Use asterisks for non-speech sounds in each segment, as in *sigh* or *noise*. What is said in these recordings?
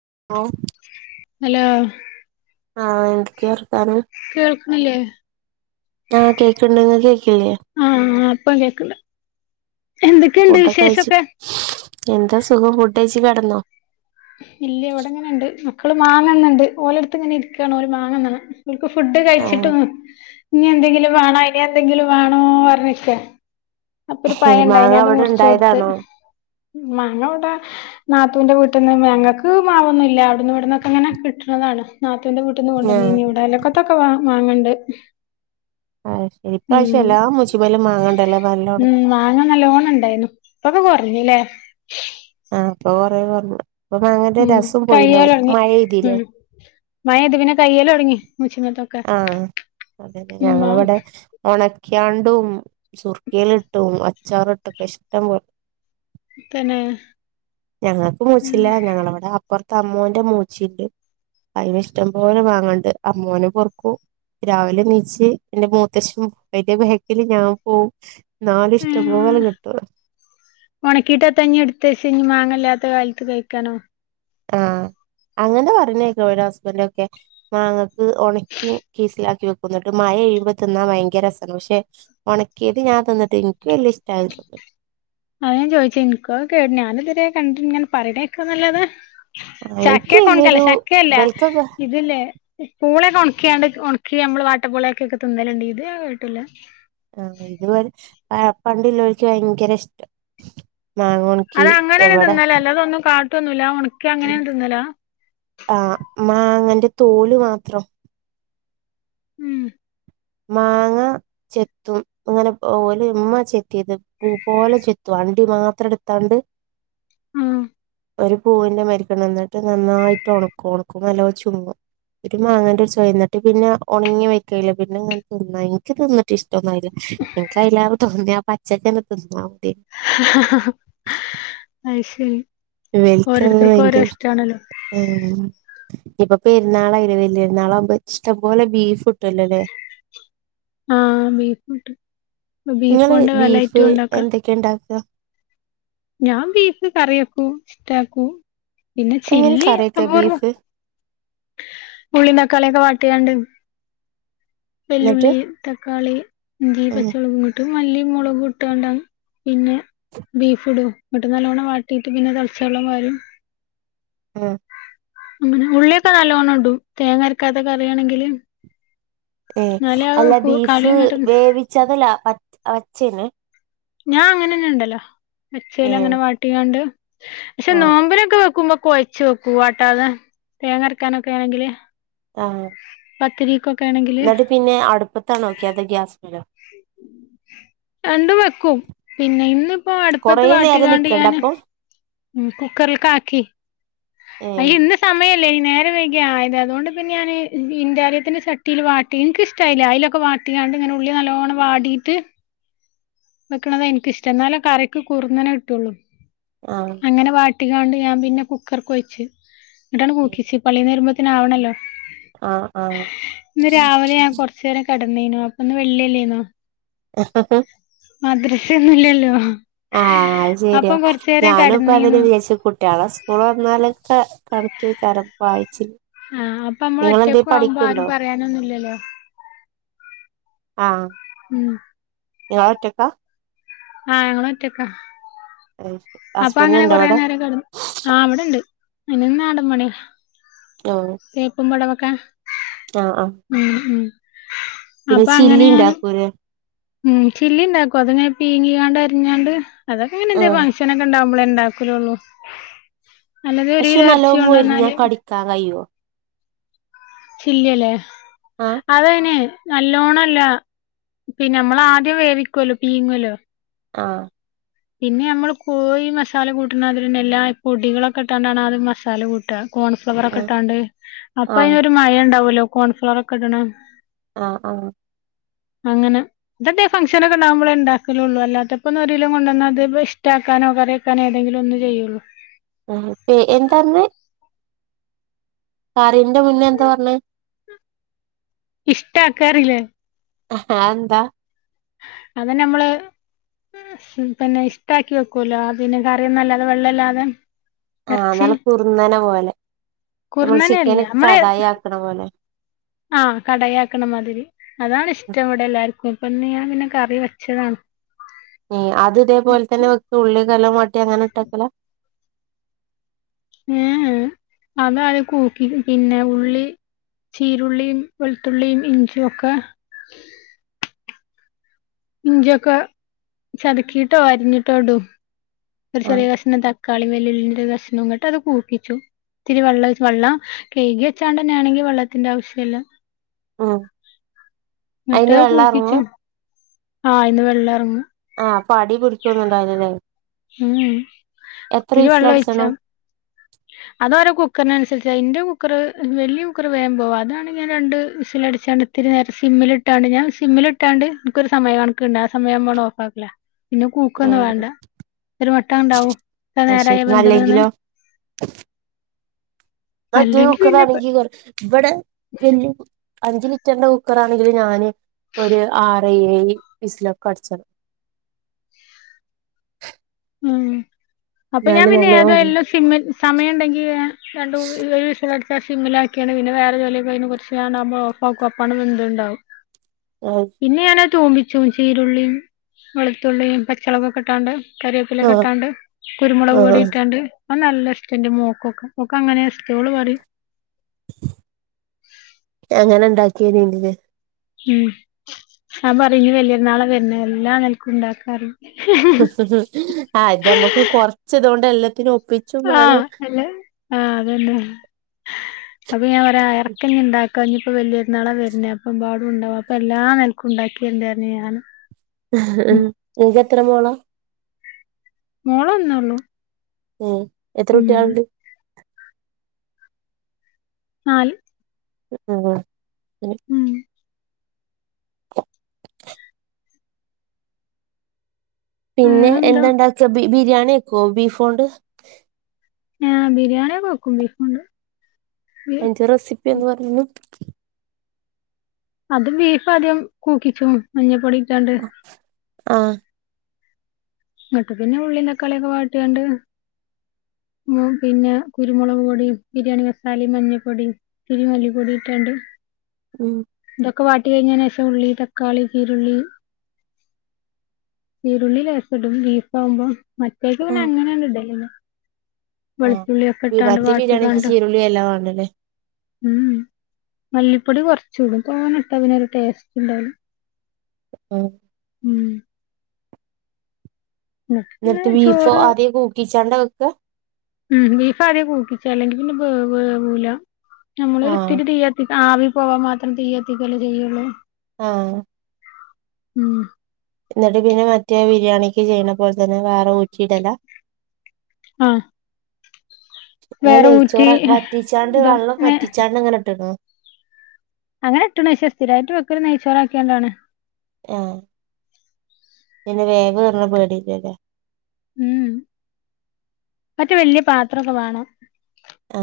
*unintelligible* Hello ആ എന്തൊക്കേ വർത്താനം കേൾക്ക്ണില്ലേ ആ കേക്ക്ണ്ട് നി ആ ആ ഇപ്പം കേക്ക്ണ്ട് എന്തൊക്കെയുണ്ട് ഫുഡൊക്കെ കഴിച്ച് വിശേഷൊക്കെ എന്താ സുഖം ഫുഡ്കഴിച്ച് കെടന്നോ ഇല്ല എവിടെങ്ങനെ ഉണ്ട് മക്കള് മാങ്ങന്ന്ണ്ട് ഓലടുത്ത് ഇങ്ങനെ ഇരിക്കാണ് ഓര് മാങ്ങന്ന്ണ് ഓൽക്ക് ഫുഡ് കഴിച്ചിട്ടും ആഹ് ഇനി എന്തെങ്കിലും വേണോ ഇനി എന്തെങ്കിലും വേണോ ഇരിപറഞ്ഞിരിക്കാ അപ്പൊ ഒരു പഴം മാങ്ങ ഇണ്ടായിനരുന്നു അത് അവിടെ മുറിച്ച് കൊടുത്തു ഇണ്ടായതാണോ മാങ്ങ ഇവിടെ നാത്തുന്റെ വീട്ടിന്ന് ഞങ്ങൾക്ക് മാവൊന്നും ഇല്ല അവിടന്ന് ഇവിടുന്നൊക്കെ ഇങ്ങനെ കിട്ടണതാണ് നാത്തൂൻ്റെ വീട്ടന്ന് ആഹ് കൊണ്ടുവനീനു ഇവിടെ അലോക്കത്തക്കെ വാ മാങ്ങണ്ട് അത് ശരി ഇ ഉം പ്രാവശ്യം എല്ലാം മൂച്ചി മ്മലും മാങ്ങണ്ടല്ലോ നല്ലോ ഉം മാങ്ങ നല്ലോണം ഉണ്ടായിരുന്നു ഇപ്പൊക്കെ കുറഞ്ഞല്ലേ ഇപ്പം കുറേ കൊറഞ്ഞു ഇപ്പൊ മാങ്ങന്റെ ഉം രസം പോയിണ്ടാവും കയ്യാലൊടുങ്ങി ഉം മഴെയ്തില്ലേ മഴഴേത് പിന്നെ കയ്യാലടുങ്ങി ആഹ് അതന്നെ ഉം ആ ഞങ്ങളിവിടെ ഉണക്കിയാ ഇടും സുർക്കേലിട്ടും അച്ചാറിട്ടൊക്കെ ഇഷ്ടം തന്നെ ഞങ്ങക്ക് മൂച്ചില്ല ഞങ്ങളവിടെ അ അപൊർത്ത് അമ്മോന്റെ മൂച്ചിണ്ട് അയ്മേ ഇഷ്ടംപോലെ മാങ്ങണ്ട് അമ്മോനും പൊർക്കും രാവിലെ നീച്ച് എന്റെ മൂത്തച്ചിം അയ്ന്റെ ബേക്കില് ഞാനും പോകവ ഉം ഉണക്കീട്ട *unintelligible* എടുത്ത് വെച്ച് ഞ് മാങ്ങല്ലാത്ത കാലത്ത് കഴിക്കാനോ ആ അങ്ങനെ പറിണേക്ക ടെ ഹസ്ബൻ്റൊക്കെ മാങ്ങക്ക് ഉണക്കി കീസിലാക്കി വെക്കും ന്നിട്ട് മഴ പെയുമ്പോ തിന്നാ ഭയങ്കര രസമാണ് പക്ഷെ ഉണക്കിയത് ഞാൻ തിന്നിട്ട് എനിക്ക് വല്ല്യ ഇഷ്ട്ടായതോ അതാ ഞാൻ ചോഴ്ച്ചത് ഇൻകോ കേട് ഞാനിതുവരെ കണ്ടിട്ട് ഇങ്ങനെ പറിണേക്കാല്ലാതെ ആഹ് ഇൻക്ക് ചക്കേ കൊണ്ടല്ല വല്യൊരു ചക്കയല്ല ഇബൽക്കൊക്കെ ഇത് ല്ലേ പൂളയൊക്ക ഉണക്കിയാണ്ട് ഉണക്കി നമ്മള് വാട്ടപ്പൂളയാക്കി ഒക്കെ തിന്നല്ണ്ട് ഇത് ഞാൻ കേട്ടീല്ല ആഹ് ഇതുവരെ പ പണ്ടി ല്ലോൽക്ക് വയങ്കര ഇഷ്ട അത് അങ്ങനെ *unintelligible* തിന്നലല്ലേ അതൊന്നും കാ ട്ടൊന്നുല്ല ആ ഒണ ആ മാങ്ങനെ തോല് മാത്രം ഉം മാങ്ങ ചെത്തും ങ്ങനെ ഓലും ഇമ്മ ചെത്തിയത് പൂ പോലെ ചെത്തും അണ്ടി മാത്രം എട്ത്താണ്ട് ആ ഒരു പൂവിന്റെ മാരിക്കന്നെ എന്നിട്ട് നന്നായിട്ട് ഒണക്കും ഒണക്കുമ്മൊ നല്ലോം ചുങ്ങും ഒരു മാങ്ങന്റെ ഒരു ചൊയ ഇന്നെട്ട് പിന്നെ ഒണങ്ങി മായ്ക്കായ്ലെ പിന്നെ ഇങ്ങനെ തിന്ന എനിക്ക് തിന്നിട്ട് ഇഷ് ട്ടൊന്നു ആയ്ല ഇൻക്ക് അയ്‌ലേറെ തോന്നി ആ പ ചക്കന്നെ തിന്നാ മതി അയ്ശ് ഉം ഇവെൽക്ക *inaudible* വയങ്കര ഇഷ്ടാ ഇനിപ്പൊ പെരുനാളായിലെ വല്യര്ന്നാളാവുമ്പൊ ഇഷ്ടംപോലെ ബീഫ്ട്ടൊല്ലോ ലേ ആഹ് ബീഫ്ട്ടും ഇങ്ങള് ബീഫ് എന്തൊക്കെ ഇണ്ടാക്ക ഞാൻ ബീഫ് കറിയക്കും ഇഷ്ടാക്കൂ പിന്നെ എങ്ങനെ ചില്ലി കറി വെക്കാ അപൂർവ ബീഫ് ഉള്ളിം തക്കാള്യൊക്കെ വാട്ടിയാണ്ട് എന്നിട്ട് വല്ലുളളി തക്കാളി ഇഞ്ചി ഉം പച്ചൊളകുങ്ങട്ടും മല്ലി മുളകും ഇട്ടാണ്ട് അ പിന്നെ ബീഫ് ഇടും ഇന്നട്ട് നല്ലോണം വാട്ടീട്ട് പിന്നെ തളച്ച വെള്ളം പാരും ആ അങ്ങനെ ഉള്ളിയൊക്കെ നല്ലോണം ഇടു തേങ്ങ അരക്കാത്ത കറിയാണെങ്കില് ഏ എന്നാലേ ആ അല്ല കറി ബീഫ് ഇങ്ങോട്ട് വേവിച്ചതല്ല അവച്ചേനെ ഞാ അങ്ങനെന്നെ ഇണ്ടല്ലോ ഏ അച്ചേല് അങ്ങനെ വാട്ടിങ്ങാണ്ട് പക്ഷെ ആ നോമ്പിനൊക്കെ വെക്കുമ്പം കൊഴച്ച് വെക്കൂ വാട്ടാതെ തേങ്ങരക്കാനൊക്കെ ആണെങ്കില് പത്തിരിക്കൊ ഇന്നിട്ട് പിന്നെ അടുപ്പത്താണൊ ക്ക്യ അതേ ഗ്യാസ് മലോ രണ്ടും വെക്കും പിന്നെ ഇന്ന് കൊറേ നേരം നിക്കണ്ടെ അപ്പൊ ഉം കുക്കറിക്ക് ആക്കി ഏ അയ്യോ ഇന്ന് സമയം. അല്ലേ നേരെ വൈകി ആയത്, അതുകൊണ്ട് പിന്നെ ഞാന് ഇന്റാലിയത്തിന്റെ ചട്ടിയില് വാട്ടി എനിക്ക് ഇഷ്ടായില്ല, അതിലൊക്കെ വാട്ടിയേണ്ട് ഇങ്ങനെ ഉള്ളി നല്ലോണ്ണം വാടിയിട്ട്. വെക്കണത് എനിക്കിഷ്ടം എന്നാലേ കറക്ക് കുർന്നെനെ കിട്ടുള്ളൂ. ആഹ് ട്ടിയെണ്ട് ഞാൻ പിന്നെ കുക്കർക്ക് വെച്ച്, എന്നിട്ടാണ് കുക്കിച്ച് പള്ളിന്ന് വരുമ്പോത്തേനും ആവണല്ലോ. ആഹ് ആഹ് കിടന്നെനോ അപ്പൊന്ന് വെള്ളിയല്ലേന്നോ. മദ്രസ ഒന്നുല്ലല്ലോ ആഹ് അത് ശരിയാ ഞാനും ഇപ്പ അത് തന്നെ കെടന്നീന്നു വിചാരിച്ചു കുട്ടിയാളെ സ്കൂൾ തുറന്നാലോക്കെ പഠ ക്ക് കാരപ്പായി. ആഹ് അപ്പൊ നമ്മൾ ഒറ്റക്കു ആവുമ്പോ ആരും പറയാനൊന്നുല്ലല്ലോ. ആഹ്. ഉം. നിങ്ങൾ ഒറ്റയ്ക്കാ? ആഹ് ഞങ്ങള് ഒറ്റക്കാ? അത് ശരി. അപ്പൊ ഹസ്ബൻഡ് അങ്ങനെ ഇണ്ടോ കൊറേ അവിടെ നേരം കെടന്നു. ആഹ് ഇവിടണ്ട്. അയ്ന് നാടൻ പണ്യാ. ആ തേപ്പും പടവൊ ക്കെ ആ ആ ഉം ഉം. പിന്നെ അപ്പൊ അങ്ങനെ ചില്ലി ഞാന് ഇണ്ടാക്കൂലേ? ഉം, ചില്ലിണ്ടാക്കും അതിനെ പീങ്ങിയാണ്ട് അരിഞ്ഞാണ്ട് ആ അതൊക്കെങ്ങനെന്തേ ഫങ്ഷന് ഒക്കെ ഇണ്ടാവുമ്പളേ ഇണ്ടാക്കലൊള്ളൂ. അല്ലാതെ ഒരു പക്ഷേ കിലോ എറച്ചി നല്ലോം മൊരിഞ്ഞാ കൊണ്ടന്നാല് കടിക്കാൻ കയ്യോ? ചില്ലിയല്ലേ? ആ അതാന് നല്ലോണം അല്ല പിന്നെ നമ്മൾ ആദ്യം വേവിക്കോല്ലോ പീങ്ങൊല്ലോ ആഹ് പിന്നെ നമ്മൾ കോഴി മസാല കൂട്ടണരതിന്ന എല്ലാ പൊടികളൊക്കെ ഇട്ടാണ്ടാണ് അത് മസാല കൂട്ട കോൺഫ്ലവർ ഒക്കെ ആഹ് ഇട്ടാണ്ട് അപ്പൊ അയിനൊരു മയാ ഉണ്ടാവല്ലോ കൊൺഫ്ലർ ഒക്കെ ഇടണ ആഹ് ആഹ് അങ്ങനെ ഇതട്ടെ ഫങ്ഷന് ഒക്കെണ്ടകുമ്പോ ഉണ്ടാക്കലള്ളൂ അല്ലാത്തപ്പോ ഒരു കിലോ കൊണ്ട വന്നാ അത് ഇഷ്ടക്കാനോ കറിക്കാനോ ഏതെങ്കിലും ഒന്ന് ചെയ്യുള്ളൂ ഉം പ്പ് എന്താര്ന്ന് കറിന്റെ മുന്നേ എന്താ പറന്നെ ഇഷ്ട ആക്കാറില്ലേ ആഹ് അതെന്താ അത് നമ്മൾ പിന്നെ ഇഷ്ടക്കി വെക്കോല്ലോ പിന്നെ കറിയൊന്നുല്ലാതെ വെള്ളോല്ലാതെ ആഹ നല്ല കുറുന്നനെ പോലെ നമ്മള് ചിക്കന് കടായി ആക്കണ പോലെ ആഹ കടായിയാക്കണമാതിരി അതാണ് ഇഷ്ടം ഇവിടെ എല്ലാർക്കും ഇപ്പം പിന്നെ ഞാൻ പിന്നെ കറി വെച്ചതാണ് ഉം അത് ഇതേപോലെ തന്നെ വെക്കൊള് *unintelligible* *unintelligible* അങ്ങനട്ടാക്കല്ല *unintelligible* അതായത് കൂക്കി പിന്നെ ഉള്ളി ചീരുള്ളിയും വെളുത്തുള്ളിയും ഇഞ്ചിയും ഒക്കെ ഇഞ്ചിയൊക്ക ചതുക്കിട്ടോ അരിഞ്ഞിട്ടോടും ഒരു ചെറിയ ആഹ് കഷ്ണം തക്- ക്കാളി വല്ലുള്ളിന്റെ കഷ്നവും ഇങ്ങോട്ട് അത് കൂപ്പിച്ചു ഇച്ചിരി വെള്ളം ഒഴിച്ച് വെള്ളം കഴുകി വെച്ചാണ്ട് തന്നെ ആണെങ്കി വെള്ളത്തിന്റെ ആവശ്യ ഇല്ല ആ അയിന് വെള്ളം എറങ്ങു ആയിന്ന് വെള്ളം എറങ്ങും ആഹ് അപ്പൊ അടി പിടിക്കുംന്നുണ്ടായില്ലല്ലേ ഉം ഒത്തിരി വെള്ളം ഒഴിച്ചാ വിസിലടിച്ചണം അത് ഓരോ കുക്കറിന്നുസരിച്ച യെന്റെ കുക്കർ വലിയ കുക്കർ വേഗം പോകും അതാണ് ഞാൻ രണ്ട് വിസില് അടിച്ചാണ്ട് ഇത്തിരി നേരം സിമ്മില് ഇട്ടാണ്ട് ഞാൻ സിമ്മില് ഇട്ടാണ്ട് ന്ക്കൊരു സമയ കണക്കണ്ട് ആ സമയംആവുമ്പണ് ഓഫ് ആക്കല് പിന്നെ കൂക്കൊന്നും ഏഹ് വേണ്ട ഒരു വട്ടം ഉണ്ടാവും ഇത്ര അത് നേരായ ശരി വെന്താണന്നു അല്ലെങ്കിലോ മറ്റേ അല്ലെങ്കി കുക്കർ പിന്നെ പെ ആണെങ്കി ഇവിടെ വല്യ അഞ്ചു ലിറ്ററിന്റെ കുക്കറാണെങ്കില് ഞാന് ഒരു ആറ് ഏഴു വിസിലൊക്കെ അടിച്ചത് മം അപ്പൊ ഞാൻ പിന്നെ നല്ലോം ഏതോ വേ എല്ലാം സിമ്മിൽ സമയംണ്ടെങ്കി രണ്ടുമൂന്നു ഒരുവിസിൽ അടിച്ച- സിമ്മിലാക്കിയാണ് പിന്നെ വേറെ ജോലി കയിഞ്ഞ് കെറച്ച് കയിഞ്ഞാണ്ട് ഓഫ്‌ ആക്കും അപ്പൊ വെന്തു ഉണ്ടാവും ആഹ് പിന്നെ ഞാന് തൂമ്പിച്ചും ചീരുള്ളിയും വെളുത്തുള്ളിയും പച്ചളവ്‌ക്ക് ഇട്ടാണ്ട് കറിവേപ്പിലക്കെ ഇട്ടാണ്ട് കുരുമുളക് ആഹ് പൊടി ഇട്ടാണ്ട് ആ നല്ല ഇഷ്ടന്റെ മോക്കൊക്കെ മോക്ക അങ്ങനെ ഇഷ്ടോ ഓള് പറയും അങ്ങനെ ഉണ്ടാക്കി വരണ്ടത് ഉം ഞാൻ പറയും ഇനി വലിയപെരുന്നാൾ വരുന്ന എല്ലാം നാൾക്കും ഉണ്ടാക്കാന്ന് ആ ഇത് നമ്മുക്ക് കൊറച്ച് ഇത് കൊണ്ട് എല്ലാം ത്തിനോ ആഹ അല്ലേ ആഹ അതന്നെ *unintelligible* ഉണ്ടാക്കി കഴിഞ്ഞു ഇപ്പോ വലിയ പെരുന്നാളാ വരുന്നേ അപ്പൊ ഒരുപാടുണ്ടാവും അപ്പൊ എല്ലാം നെലക്കും ഉണ്ടാക്കിണ്ടായിരുന്നു ഞാൻ ആഹ് എത്ര മോളാ മോളൊന്നൊള്ളു മ് എത്ര കുട്ട്യാൾണ്ട് നാല് ആല്ലേ എനിക് ഉം പിന്നെ വേറെന്താ എന്തണ്ടാക്കിയെ ബി ബിരിയാണിക്കോ ബീഫോണ്ട് ആ ബിരിയാണി ഒക്കെ വെക്കും ബീഫോണ്ട് ഐന്റെ റെസിപ്പി എന്ന് പറയുന്നു അത് ബീഫാദ്യം കൂക്കിച്ചും മഞ്ഞപ്പൊടി ട്ടാണ്ട് ആ ന്നട്ട് പിന്നെ ഉള്ളീം തക്കാളിയൊക്കെ വാട്ടിയാണ്ട് മ് പിന്നെ കുരുമുളക് പൊടിം ബിരിയാണി മസാലിം മഞ്ഞപ്പൊടിം ത്തിരി മല്ലിപ്പൊടിം ഇട്ടാണ്ട് മ് ഒക്കെ വാട്ടി കഴിഞ്ഞേനേശം ഉള്ളി തക്കാളി കീരുള്ളി കീരുള്ളി ലേ ടും ബീഫാവുമ്പോ മറ്റേക്ക് പിന്നെ അങ്ങനെയാണ്ട് ഡെലിവ് ആ ബി മറ്റേ ബിരിയാണീക്ക് വാട്ടിക്കാണ്ട് ചീരുള്ളി വല്ലാമാണ്ടലേ ഉം മല്ലിപ്പൊടി കുറച്ച്ടും തോനട്ട പിന്നൊരു ടേസ്റ്റ് ഉണ്ടാവൂ മ്ഹ് മ് പിന്നെ ന്നിട്ട് ബീഫോ ആദ്യേ കൂക്കിച്ചാണ്ട വെ ന്താ മ് ബീഫ് ആദ്യേ കൂക്കിച്ച അല്ലെങ്കി പിന്നെ വേ വേവൂല ആഹ് നമ്മളൊരുത്തിരി തീകത്തി ആവി പോവാൻ മാത്രം തീയത്തിക്കല്ലേ ചെയ്യൊള്ളൂ ആ മ് എന്നിട്ട് പിന്നെ മറ്റേ ബിരിയാണിക്ക് ചെയ്യണ പോലെ തന്നെ വേറെ ഊറ്റിയിടലാ ആ ഓ നെയ്ച്ചോറ് വറ്റിച്ചാണ്ട് ഇത വെള്ളം വറ്റിച്ചാണ്ട് അങ്ങനെ ഇട്ട്ണോ അങ്ങനെ ഇട്ട്ണ് ശെ സ്ഥിരായിട്ട് വെക്കൽ നെയ്ച്ചോറാക്കിയാണ്ടാണ് ആ പിന്നെ വേവേർണ പേടില്ലലേ മ് മറ്റേ വല്യ പാത്രൊക്കെ വേണം ആ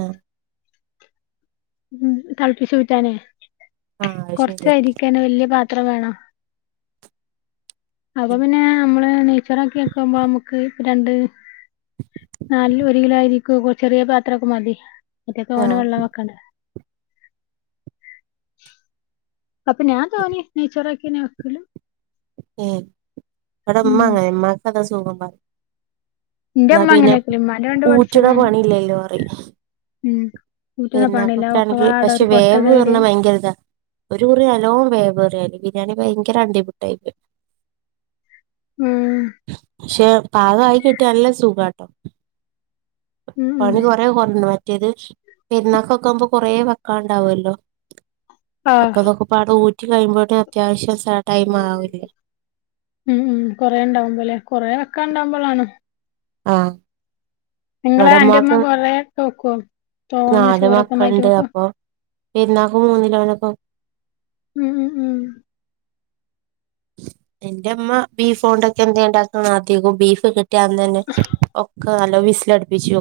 ഉം തളപ്പിച്ചൂറ്റാന് ആഹ് അത് ശെരിയാ കുറച്ചയിരിക്കെന്നെ വല്യ പാ ത്ര വേണം അപ്പൊ പിന്നേ നമ്മള് നെയ്ച്ചൊറാ ക്കി വെക്കുമ്പോ മ്മക്ക് രണ്ട് നാലില് ഒരു കിലോ അരിക്കൊകെ ചെറിയ പാത്രൊക്കെ മതി മറ്റെ തോനെ ആഹ് വെള്ളം വെക്കണ്ടെ അപ്പൊ ഞാ തോനി നെയ്‌ച്ചോറാക്കി ഇയ്യന്നെ വെക്കലു ഏഹ് അവ്ടെ ഉമ്മ അങ്ങനെ ഉമ്മാക്കതാ ഇഷ് *unintelligible* ന്നാ ഇന്റെമ്മ അങ്ങനെ പിന്നെ വെക്കല് ഇമ്മാന്റെ പണ്ട് ഊറ്റ്ണ പഠിച്ചതാ ഞാൻ പണിയില്ലലോ അറ ഉം വീട്ടിന്ന് പണില്ല പെരുന്നാക്കൊക്കെ ആണെങ്കി ഒക്കെപാടെ ഒരു പഷേ വേവേറ്ണ കൊട്ടകയില് ഭയങ്കര ഇതാ ഒരു കുറി നല്ലോ വേവ് ഏറി അരി ഞാന് ഭയങ്കര അണ്ടിപുട്ടായിപോയി ഉം പാകായി കിട്ടിയ അല്ല സുഖാട്ടോ ഉം ഉം പണി കൊറേ കൊറന്ന മാരി മറ്റേദ് പെരുന്നാകൊക്കാവുമ്പോ കുറേ വെക്കാണ്ടാവോലോ ആഹ് അക്കൊതൊക്കെപാടെ ഊറ്റി കയ്യുമ്പാടെ അത്യാവശ്യം സ ടൈമാവൂലെ മാ കണ്ടപളാണ് ആഹ് നിങ്ങളേ അന്റെമ്മ ഇവിടെമ്മാക്ക് കൊറേ തോക്കൊ തോനെ നാല് ചോറൊക്കൊന്നായിട്ട് മക്കളുണ്ട് നോക്കോ അപ്പൊ പെരുന്നാക്ക് മൂന്നിലോനൊക്കെ ഉം ഉം ഉം എന്റെ ഇമ്മ ബീഫോണ്ടൊക്കെ എന്തെ ഇണ്ടാക്ക്ണ അതികം ബീഫ് കി ട്ടിയന്നെന്നെ ഒക്കെ നല്ലം വിസ് ലട്പ്പിച്ചോ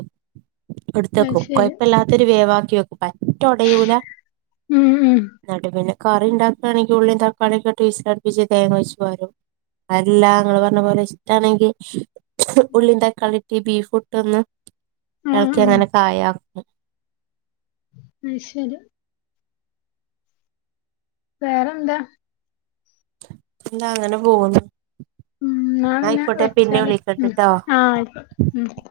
അത് ഇട്ത്തേക്കും ശരി കുഴപ്പല്ലാത്തൊരു വേവാ *unintelligible* പയെ റ്റൊടയൂല ഉം ഉം നടുവിന് കറി ഇണ്ടാക്കാണെങ്കി ഉള്ളി തക്കാളിക്കെ ഇട്ട് വിസിലടുപ്പിക്ക ജ് തേങ്ങ ഒയ്ച്ച് പാരോ അല്ലാ ങ്ങള് പറഞ്ഞ പോലെ ഇഷ്ടാണെങ്കി ഉള്ളീം തക്കാളിട്ട് ഈ ബീഫ് ഇട്ടൊന്ന് ആഹ് എളക്കിയങ്ങനെ കായാ അയ് ശരി വേറെന്താ എന്താ അങ്ങനെ പോകുന്ന് ഉ നാളഞാവെച്ചാല് ഉ വിളിക്കണ്ട്ട്ടോ ആ ആയിക്കോട്ട് ഉ